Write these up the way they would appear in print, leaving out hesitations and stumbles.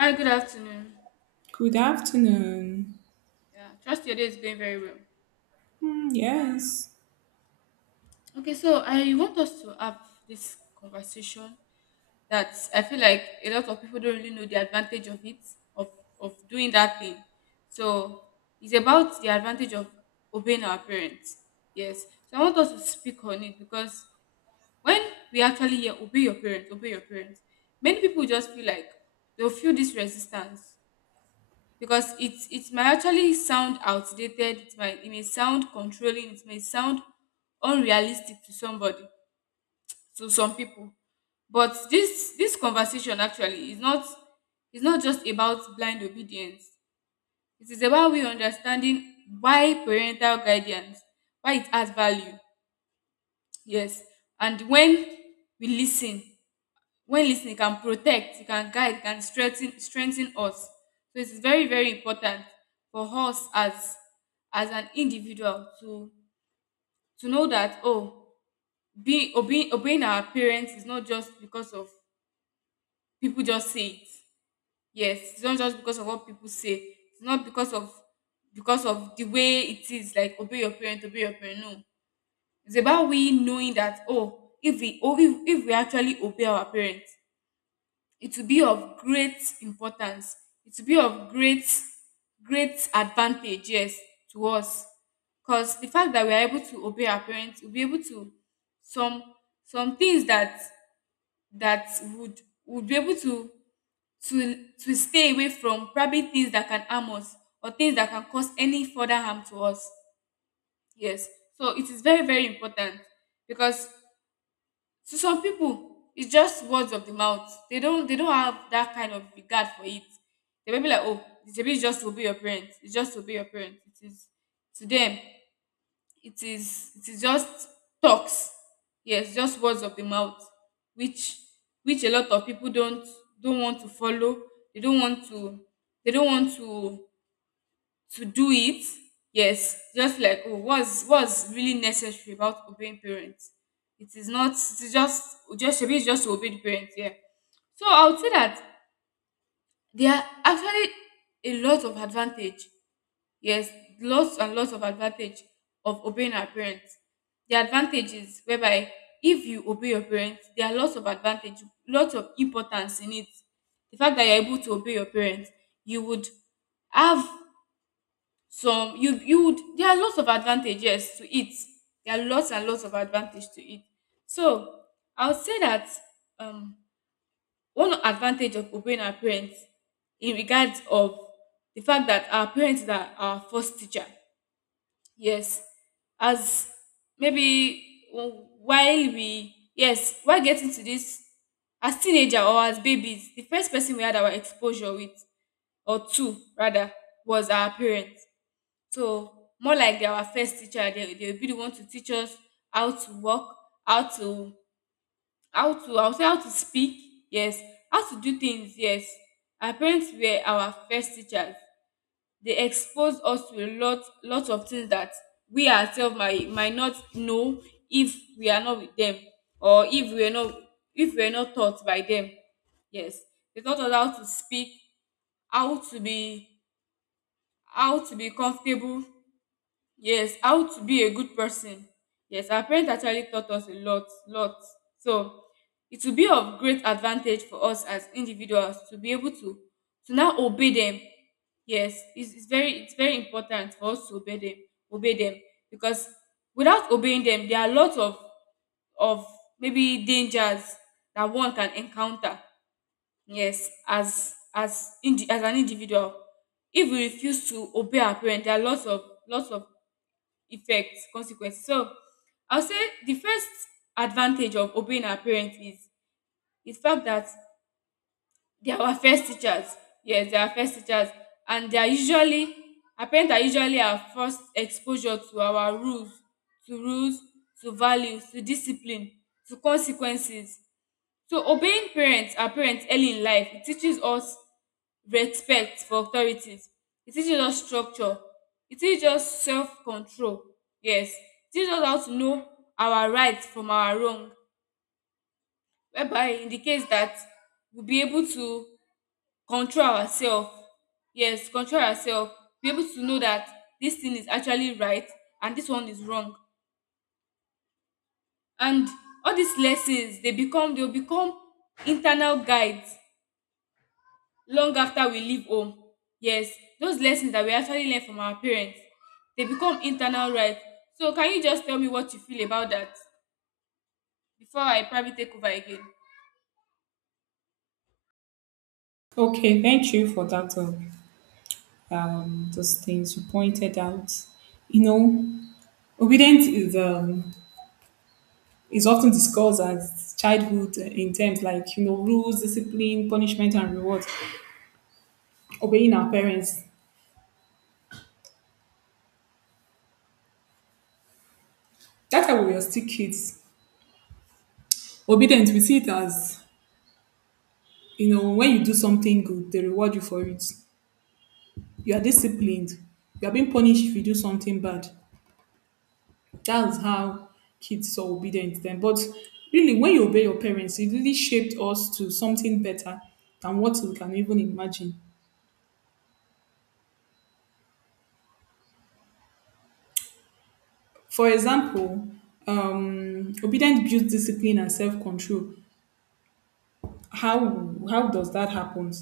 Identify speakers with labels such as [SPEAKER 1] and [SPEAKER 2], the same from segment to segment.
[SPEAKER 1] Hi, good afternoon.
[SPEAKER 2] Good afternoon.
[SPEAKER 1] Yeah, trust your day is going very well.
[SPEAKER 2] Mm, yes.
[SPEAKER 1] Okay, so I want us to have this conversation that I feel like a lot of people don't really know the advantage of it, of, of doing that thing. So it's about the advantage of obeying our parents. Yes. So I want us to speak on it because when we actually hear obey your parents, many people just feel like they'll feel this resistance because it might actually sound outdated, it might, it may sound controlling, it may sound unrealistic to somebody, to some people. But this conversation actually is not, is not just about blind obedience. It is about we understanding why parental guidance, why it has value. Yes. And when we listen, when listening, can protect, e can guide, e can strengthen us. So it is very, very important for us as an individual to know that, oh, being obeying our parents is not just because of people just say it. Yes, it's not just because of what people say, it's not because of, because of the way it is, like obey your parent, obey your parent. No, it's about we knowing that, oh, if we, oh, if we actually obey our parents, it will be of great importance, it will be of great, great advantage. Yes, to us. Because the fact that we are able to obey our parents, we'll be able to, some some things that that would would be able to stay away from, probably things that can harm us or things that can cause any further harm to us. Yes. So it is very, very important. Because to some pipu, it's just words of the mouth. They don't have that kind of regard for it. They may be like, oh, it's a bit just to obey your parents, it's just to obey your parents. It is, to them, it is just talks. Yes, just words of the mouth, which which a lot of people don't want to follow. They don't want to, they don't want to do it. Yes, just like, oh, what's really necessary about obeying parents? It is not, it is just maybe it's just to obey the parents. Yeah. So I would say that there are actually a lot of advantage. Yes, lots and lots of advantage of obeying our parents. The advantages whereby if you obey your parents, there are lots of advantage, lots of importance in it. The fact that you're able to obey your parents, you would have some, you would, there are lots of advantages to it, there are lots and lots of advantage to it. So I would say that um one advantage of obeying our parents, in regards of the fact that our parents are our first teacher. Yes. As maybe while we, yes, while getting to this, as teenager or as babies, the first person we had our exposure with, or two rather, was our parents. So more like they're our first teacher, they will be the one to teach us how to walk, how to, how to, I would say, how to speak, yes, how to do things, yes. Our parents were our first teachers. They exposed us to a lot of things that we ourselves might not know if we are not with them, or if we are not, if we are not taught by them. Yes. They taught us how to speak, how to be, how to be comfortable. Yes, how to be a good person. Yes, our parents actually taught us a lot, lot. So it will be of great advantage for us as individuals to be able to now obey them. Yes, it's, it's very important for us to obey them, obey them. Because without obeying them, there are lots of maybe dangers that one can encounter. Yes, as as an individual, if we refuse to obey our parents, there are lots of, lots of effect, consequences. So I'll say the first advantage of obeying our parents is the fact that they are our first teachers. Yes, they are our first teachers, and they are usually, our parents are usually our first exposure to our rules, to rules, to values, to discipline, to consequences. So obeying parents and parents early in life, it teaches us respect for authorities. It teaches us structure. It teaches us self-control. Yes. It teaches us how to know our rights from our wrong. Whereby it indicates that we'll be able to control ourselves. Yes, control ourselves. Be able to know that this thing is actually right and this one is wrong. And all these lessons, they become, they'll become internal guides long after we leave home. Yes, those lessons that we actually learn from our parents, they become internal rights. So can you just tell me what you feel about that before I probably take over again?
[SPEAKER 2] Okay, thank you for that. Those things you pointed out. You know, obedience is often discussed as childhood in terms like, you know, rules, discipline, punishment, and reward. Obeying our parents. That's how we were still kids. Obedience, we see it as, you know, when you do something good, they reward you for it. You are disciplined. You are being punished if you do something bad. That's how kids are obedient then. But really, when you obey your parents, it really shaped us to something better than what we can even imagine. For example, obedience builds discipline and self-control. How does that happen?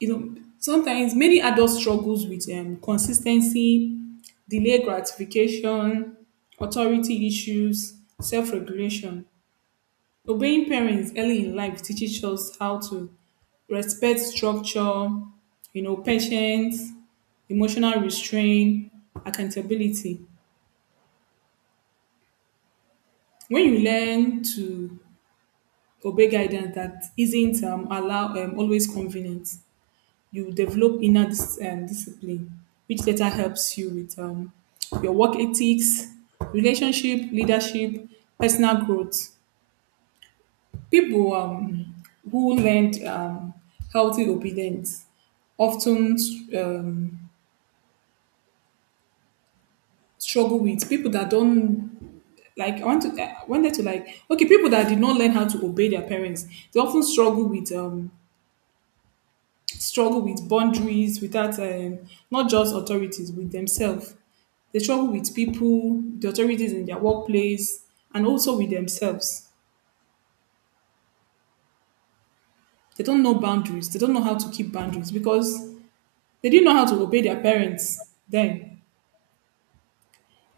[SPEAKER 2] You know, sometimes many adults struggles with consistency, delayed gratification, authority issues, self-regulation. Obeying parents early in life teaches us how to respect structure, you know, patience, emotional restraint, accountability. When you learn to obey guidance that isn't allow always convenient, you develop inner discipline, which later helps you with your work ethics, relationship, leadership, personal growth. People who learned healthy obedience often um, struggle with people that don't like. I want to I wanted to like okay, People that did not learn how to obey their parents. They often struggle with boundaries, without not just authorities, with themselves. They struggle with people, the authorities in their workplace, and also with themselves. They don't know boundaries. They don't know how to keep boundaries because they didn't know how to obey their parents then.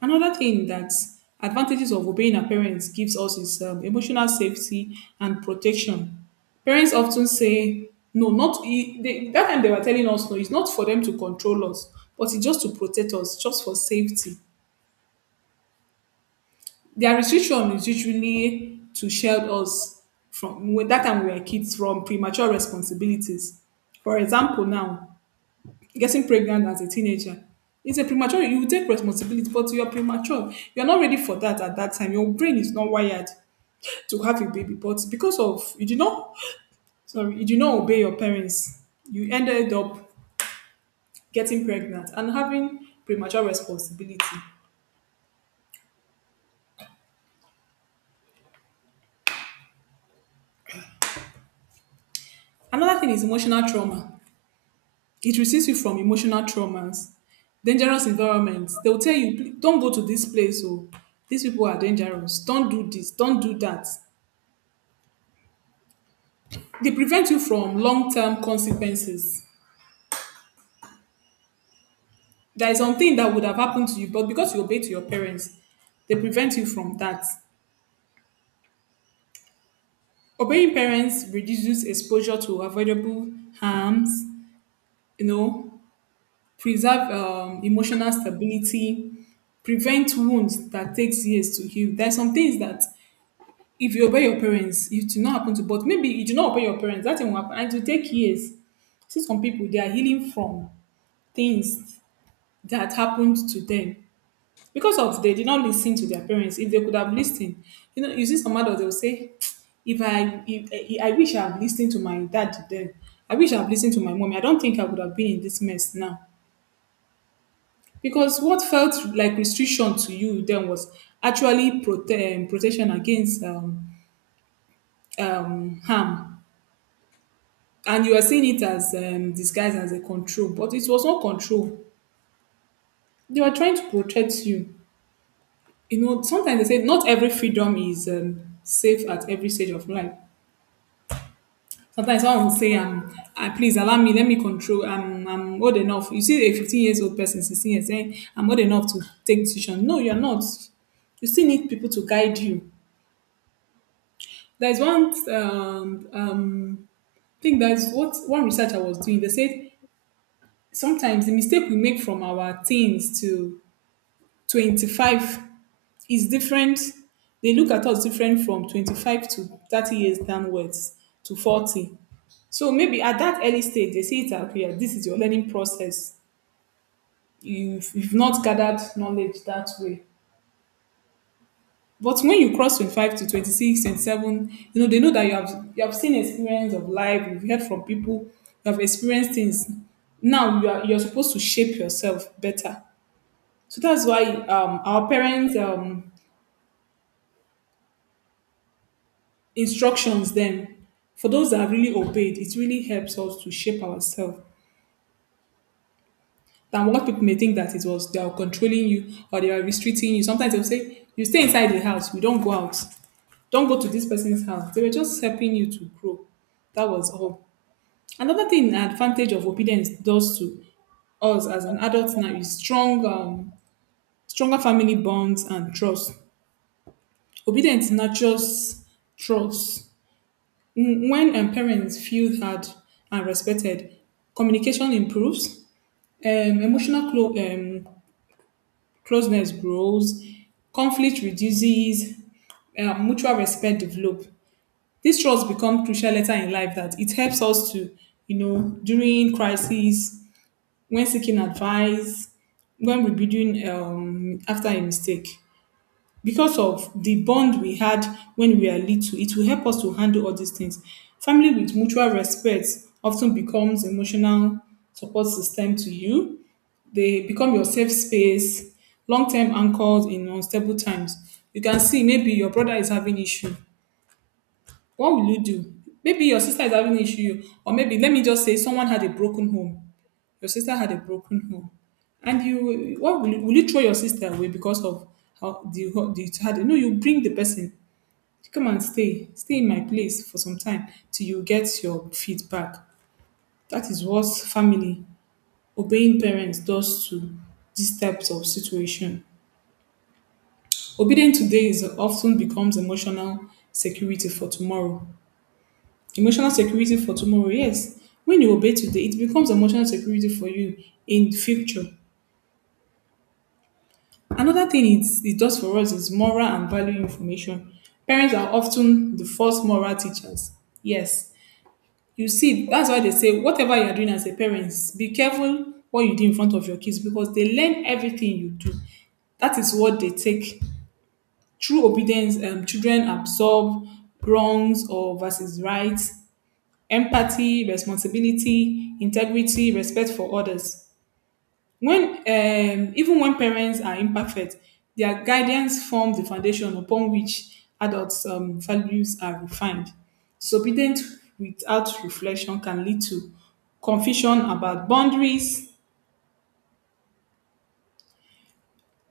[SPEAKER 2] Another thing that advantages of obeying our parents gives us is emotional safety and protection. Parents often say no, not e- they, that time they were telling us no, it's not for them to control us, but it's just to protect us, just for safety. Their restriction is usually to shield us from, when that time we were kids, from premature responsibilities. For example, now getting pregnant as a teenager is a premature, you will take responsibility, but you're premature, you're not ready for that. At that time your brain is not wired to have a baby, but because of, you did not, sorry, you did not obey your parents, you ended up getting pregnant and having premature responsibility. Another thing is emotional trauma. It resists you from emotional traumas, dangerous environments. They'll tell you, Don't go to this place. Oh, these people are dangerous. Don't do this, don't do that." They prevent you from long term consequences. There is something that would have happened to you, but because you obey to your parents, they prevent you from that. Obeying parents reduces exposure to avoidable harms, you know, preserve emotional stability, prevent wounds that takes years to heal. There are some things that if you obey your parents, it do not happen to, but maybe you do not obey your parents, that thing will happen and it will take years. See, some people, they are healing from things that happened to them because of they did not listen to their parents. If they could have listened, you know, you see some adults they will say, "If I, if, eh, I wish I have listened to my dad then. I wish I have listened to my mommy. I don't think I would have been in this mess now." Because what felt like restriction to you then was actually protection against harm, and you are seeing it as disguised as a control, but it was not control. They were trying to protect you. You know, sometimes they say not every freedom is safe at every stage of life. Sometimes someone will say, ah, please allow me, let me control. I'm old enough. You see a 15 years old person, 16 years, saying, I'm old enough to take decision. No, you're not. You still need people to guide you. There's one thing that's what one research I was doing. They said sometimes the mistake we make from our teens to 25 is different. They look at us different from 25 to 30 years downwards to 40. So maybe at that early stage, they see it as, okay, yeah, this is your learning process. You've not gathered knowledge that way. But when you cross 25 to 26, 27, you know, they know that you have seen experience of life, you've heard from people, you have experienced things. Now you're supposed to shape yourself better. So that's why our parents' instructions then, for those that have really obeyed, it really helps us to shape ourselves than what people may think that it was they are controlling you or they are restricting you. Sometimes they'll say, you stay inside the house, you don't go out, don't go to this person's house. They were just helping you to grow. That was all. Another thing, an advantage of obedience does to us as an adult now is stronger family bonds and trust. Obedience nurtures trust. Mm. When parents feel heard and respected, communication improves, um, emotional closeness grows, conflict reduces, mutual respect develop. This trust become crucial later in life that it helps us to, you know, during crisis, when seeking advice, when rebuilding after a mistake, because of the bond we had when we are little, it will help us to handle all these things. Family with mutual respect often becomes emotional support system to you. They become your safe space, long-term anchors in unstable times. You can see maybe your brother is having issue. What will you do? Maybe your sister is having issue, or maybe let me just say someone had a broken home. Your sister had a broken home, and you what will you throw your sister away because of how the the child? No, you bring the person. Come and stay, stay in my place for some time till you get your feet back. That is what family obeying parents does to these types of situation. Obedience today is often becomes emotional security for tomorrow. Emotional security for tomorrow, yes. When you obey today, it becomes emotional security for you in the future. Another thing it does for us is moral and value information. Parents are often the first moral teachers. Yes, you see, that's why they say whatever you're doing as a parent, be careful what you do in front of your kids because they learn everything you do. That is what they take. Through obedience, children absorb wrongs or versus rights, empathy, responsibility, integrity, respect for others. When Even when parents are imperfect, their guidance forms the foundation upon which adults' values are refined. Submitting without reflection can lead to confusion about boundaries,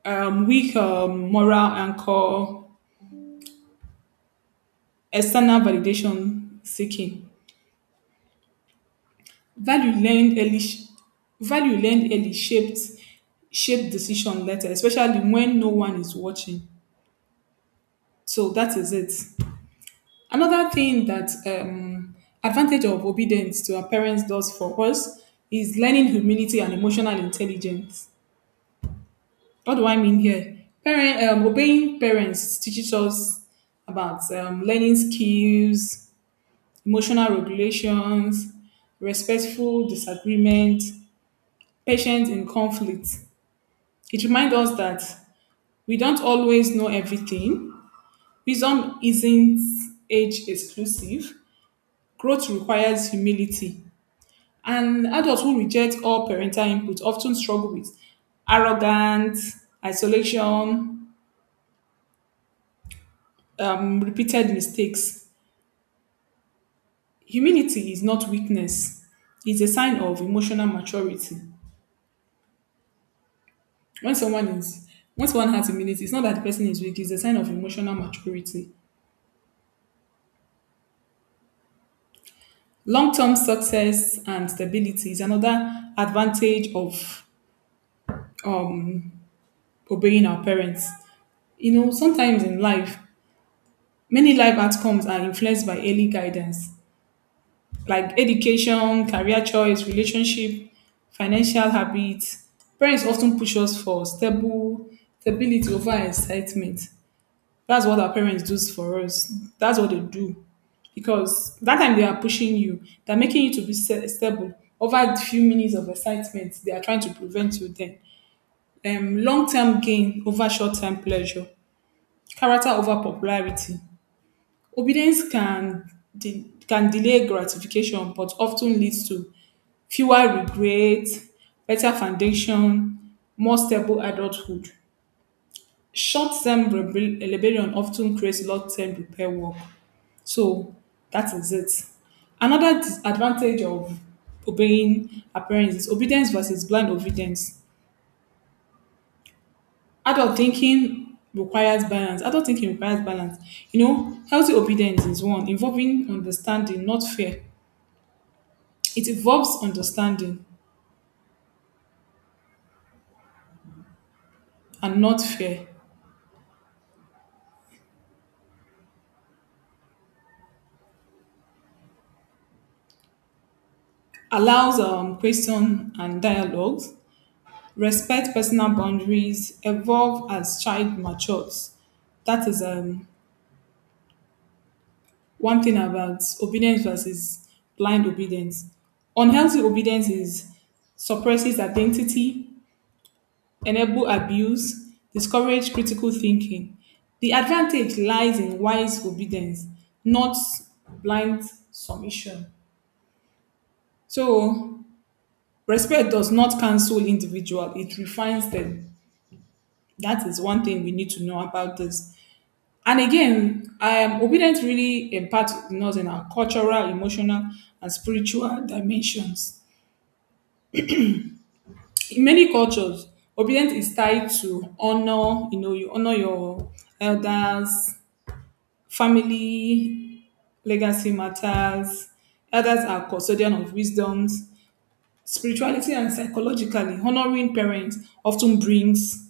[SPEAKER 2] weak moral anchor, external validation seeking. Value learned early, sh- Value learned early shaped decision later, especially when no one is watching. So that is it. Another thing that advantage of obedience to our parents does for us is learning humility and emotional intelligence. What do I mean here? Obeying parents teaches us about learning skills, emotional regulations, respectful disagreement, patience in conflict. It reminds us that we don't always know everything. Wisdom isn't age exclusive. Growth requires humility. And adults who reject all parental input often struggle with arrogance, isolation, repeated mistakes. Humility is not weakness, it's a sign of emotional maturity. When someone is when someone has humility, it's not that the person is weak, it's a sign of emotional maturity. Long term success and stability is another advantage of um, obeying our parents. You know, sometimes in life, many life outcomes are influenced by early guidance, like education, career choice, relationship, financial habits. Parents often push us for stable stability over excitement. That's what our parents do for us. That's what they do. Because that time they are pushing you, they're making you to be stable. Over a few minutes of excitement, they are trying to prevent you then. Long-term gain over short-term pleasure. Character over popularity. Obedience can can delay gratification, but often leads to fewer regrets, better foundation, more stable adulthood. Short term rebellion often creates long term repair work. So that is it. Another disadvantage of obeying our parents is obedience versus blind obedience. Adult thinking requires balance. Adult thinking requires balance. You know, healthy obedience is one involving understanding, not fear. It involves understanding and not fear. Allows question and dialogues, respect personal boundaries, evolve as child matures. That is one thing about obedience versus blind obedience. Unhealthy obedience is suppresses identity, enable abuse, discourage critical thinking. The advantage lies in wise obedience, not blind submission. So, respect does not cancel individual, it refines them. That is one thing we need to know about this. And again, obedience really imparts in us in our cultural, emotional, and spiritual dimensions. In many cultures, obedience is tied to honor. You know, you honor your elders, family, legacy matters. Elders are custodian of wisdoms. Spirituality and psychologically, honoring parents often brings,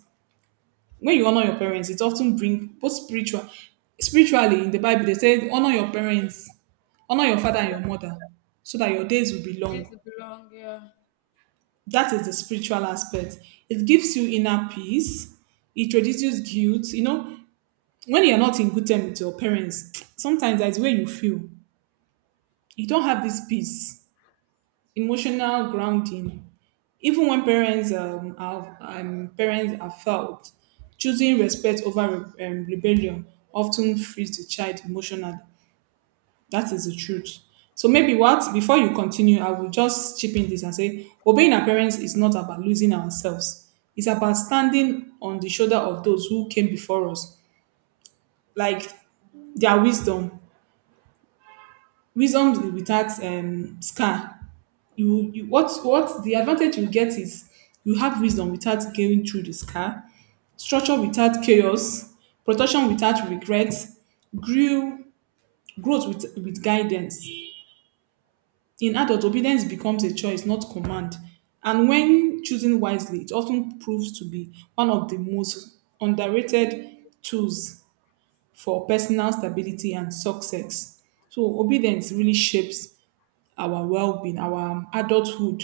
[SPEAKER 2] when you honor your parents, it often bring both spiritual, spiritually in the Bible they say honor your parents, honor your
[SPEAKER 1] Yeah,
[SPEAKER 2] father
[SPEAKER 1] so
[SPEAKER 2] and your
[SPEAKER 1] that
[SPEAKER 2] mother, so that your days will be
[SPEAKER 1] place
[SPEAKER 2] long.
[SPEAKER 1] will belong. Yeah.
[SPEAKER 2] That is the spiritual aspect. It gives you inner peace, it reduces guilt. You know, when you're not in good terms with your parents, sometimes that's where you feel. You don't have this peace, emotional grounding. Even when parents are felt, choosing respect over rebellion often frees the child emotionally. That is the truth. So maybe what, before you continue, I will just chip in this and say, obeying our parents is not about losing ourselves. It's about standing on the shoulder of those who came before us, like their wisdom, wisdom without scar. You what the advantage you get is you have wisdom without going through the scar, structure without chaos, protection without regret, grew, growth with guidance. In adult, obedience becomes a choice, not command. And when choosing wisely, it often proves to be one of the most underrated tools for personal stability and success. So, obedience really shapes our well being, our adulthood,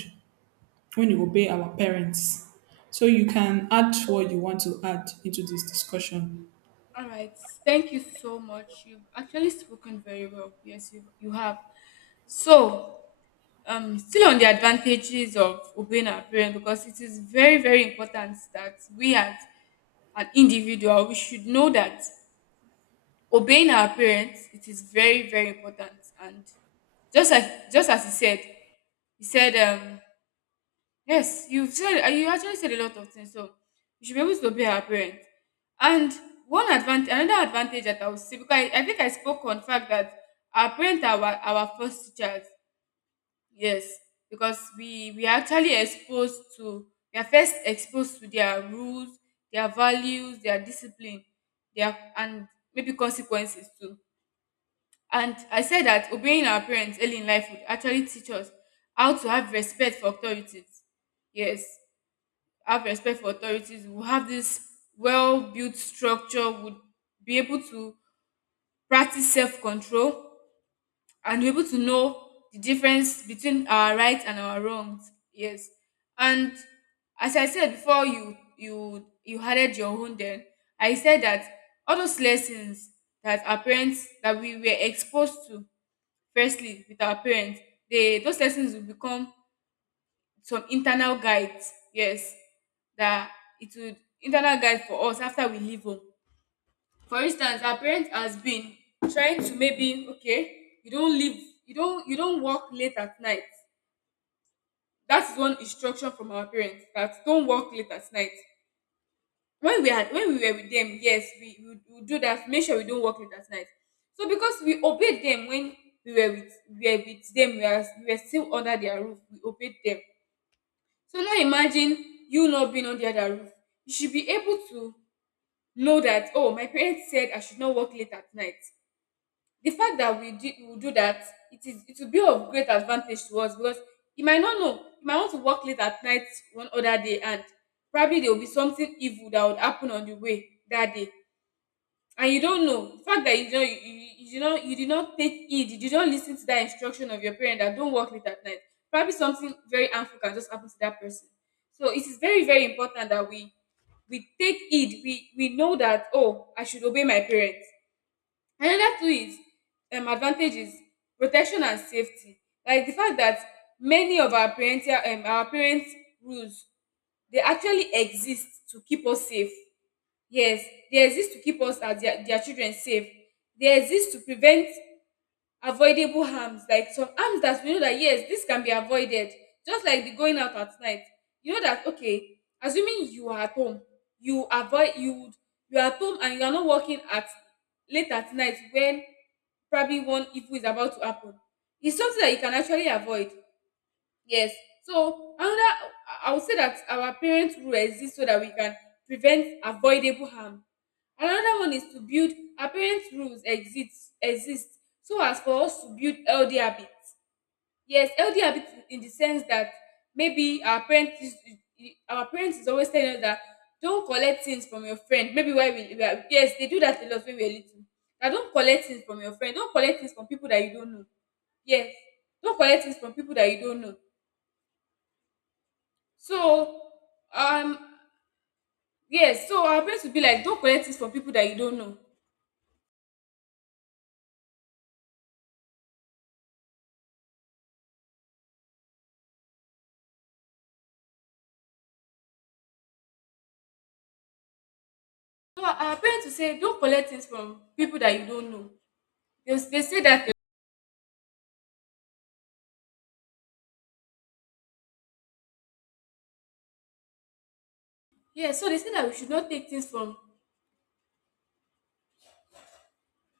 [SPEAKER 2] when you obey our parents. So, you can add what you want to add into this discussion.
[SPEAKER 1] All right. Thank you so much. You've actually spoken very well. Yes, you have. So, still on the advantages of obeying our parents, because it is very, very important that we as an individual we should know that obeying our parents, it is very, very important. And just as he said, yes, you've said, you actually said a lot of things, so you should be able to obey our parents. And one advantage, another advantage that I would see, because I think I spoke on the fact that our parents are our first teachers. Yes, because we are actually exposed to, we are first exposed to their rules, their values, their discipline, their, and maybe consequences too. And I said that obeying our parents early in life would actually teach us how to have respect for authorities. Yes, have respect for authorities. We'll have this well built structure, would be able to practice self control and be able to know the difference between our right and our wrongs. Yes. And as I said before you added your own then, I said that all those lessons that our parents, that we were exposed to firstly with our parents, they, those lessons will become some internal guides. Yes, that it would internal guide for us after we leave home. For instance, our parents has been trying to, maybe okay, you don't leave, you don't work late at night. That is one instruction from our parents, that don't work late at night. When we had, when we were with them, yes, we would do that, make sure we don't work late at night. So because we obeyed them when we were with, we were with them, we are, we were still under their roof, we obeyed them. So now imagine you not being under their roof, you should be able to know that, oh, my parents said I should not work late at night. The fact that we did, we will do that, it will be of great advantage to us. Because you might not know, you might want to work late at night one other day, and probably there will be something evil that would happen on the way that day. And you don't know, the fact that you don't, you did not, you did not take heed, you did not listen to that instruction of your parent, that don't work late at night, probably something very harmful can just happen to that person. So it is very, very important that we take heed, we know that, oh, I should obey my parents. Another two is advantages, protection and safety. Like the fact that many of our parental, our parents rules, they actually exist to keep us safe. Yes, they exist to keep us as their children safe. They exist to prevent avoidable harms, like some harms that we know that yes, this can be avoided, just like the going out at night. You know that, okay, assuming you are at home, you avoid, you would, you are at home and you are not working at late at night when probably one evil is about to happen. It's something that you can actually avoid. Yes. So another, I would say that our parents rule exists so that we can prevent avoidable harm. Another one is to build, apparent rules exist, exist so as for us to build healthy habits. Yes, healthy habits, in the sense that maybe our parents is, our parents is always telling us that don't collect things from your friend. Maybe why we are, yes, they do that a lot when we are little. Now don't collect things from your friend, don't collect things from people that you don't know. Yes, don't collect things from people that you don't know. So um yes, so our parents will be like, don't collect things from people that you don't know. No, our parents will say don't collect things from people that you don't know. They say that. Yeah, so they say that we should not take things from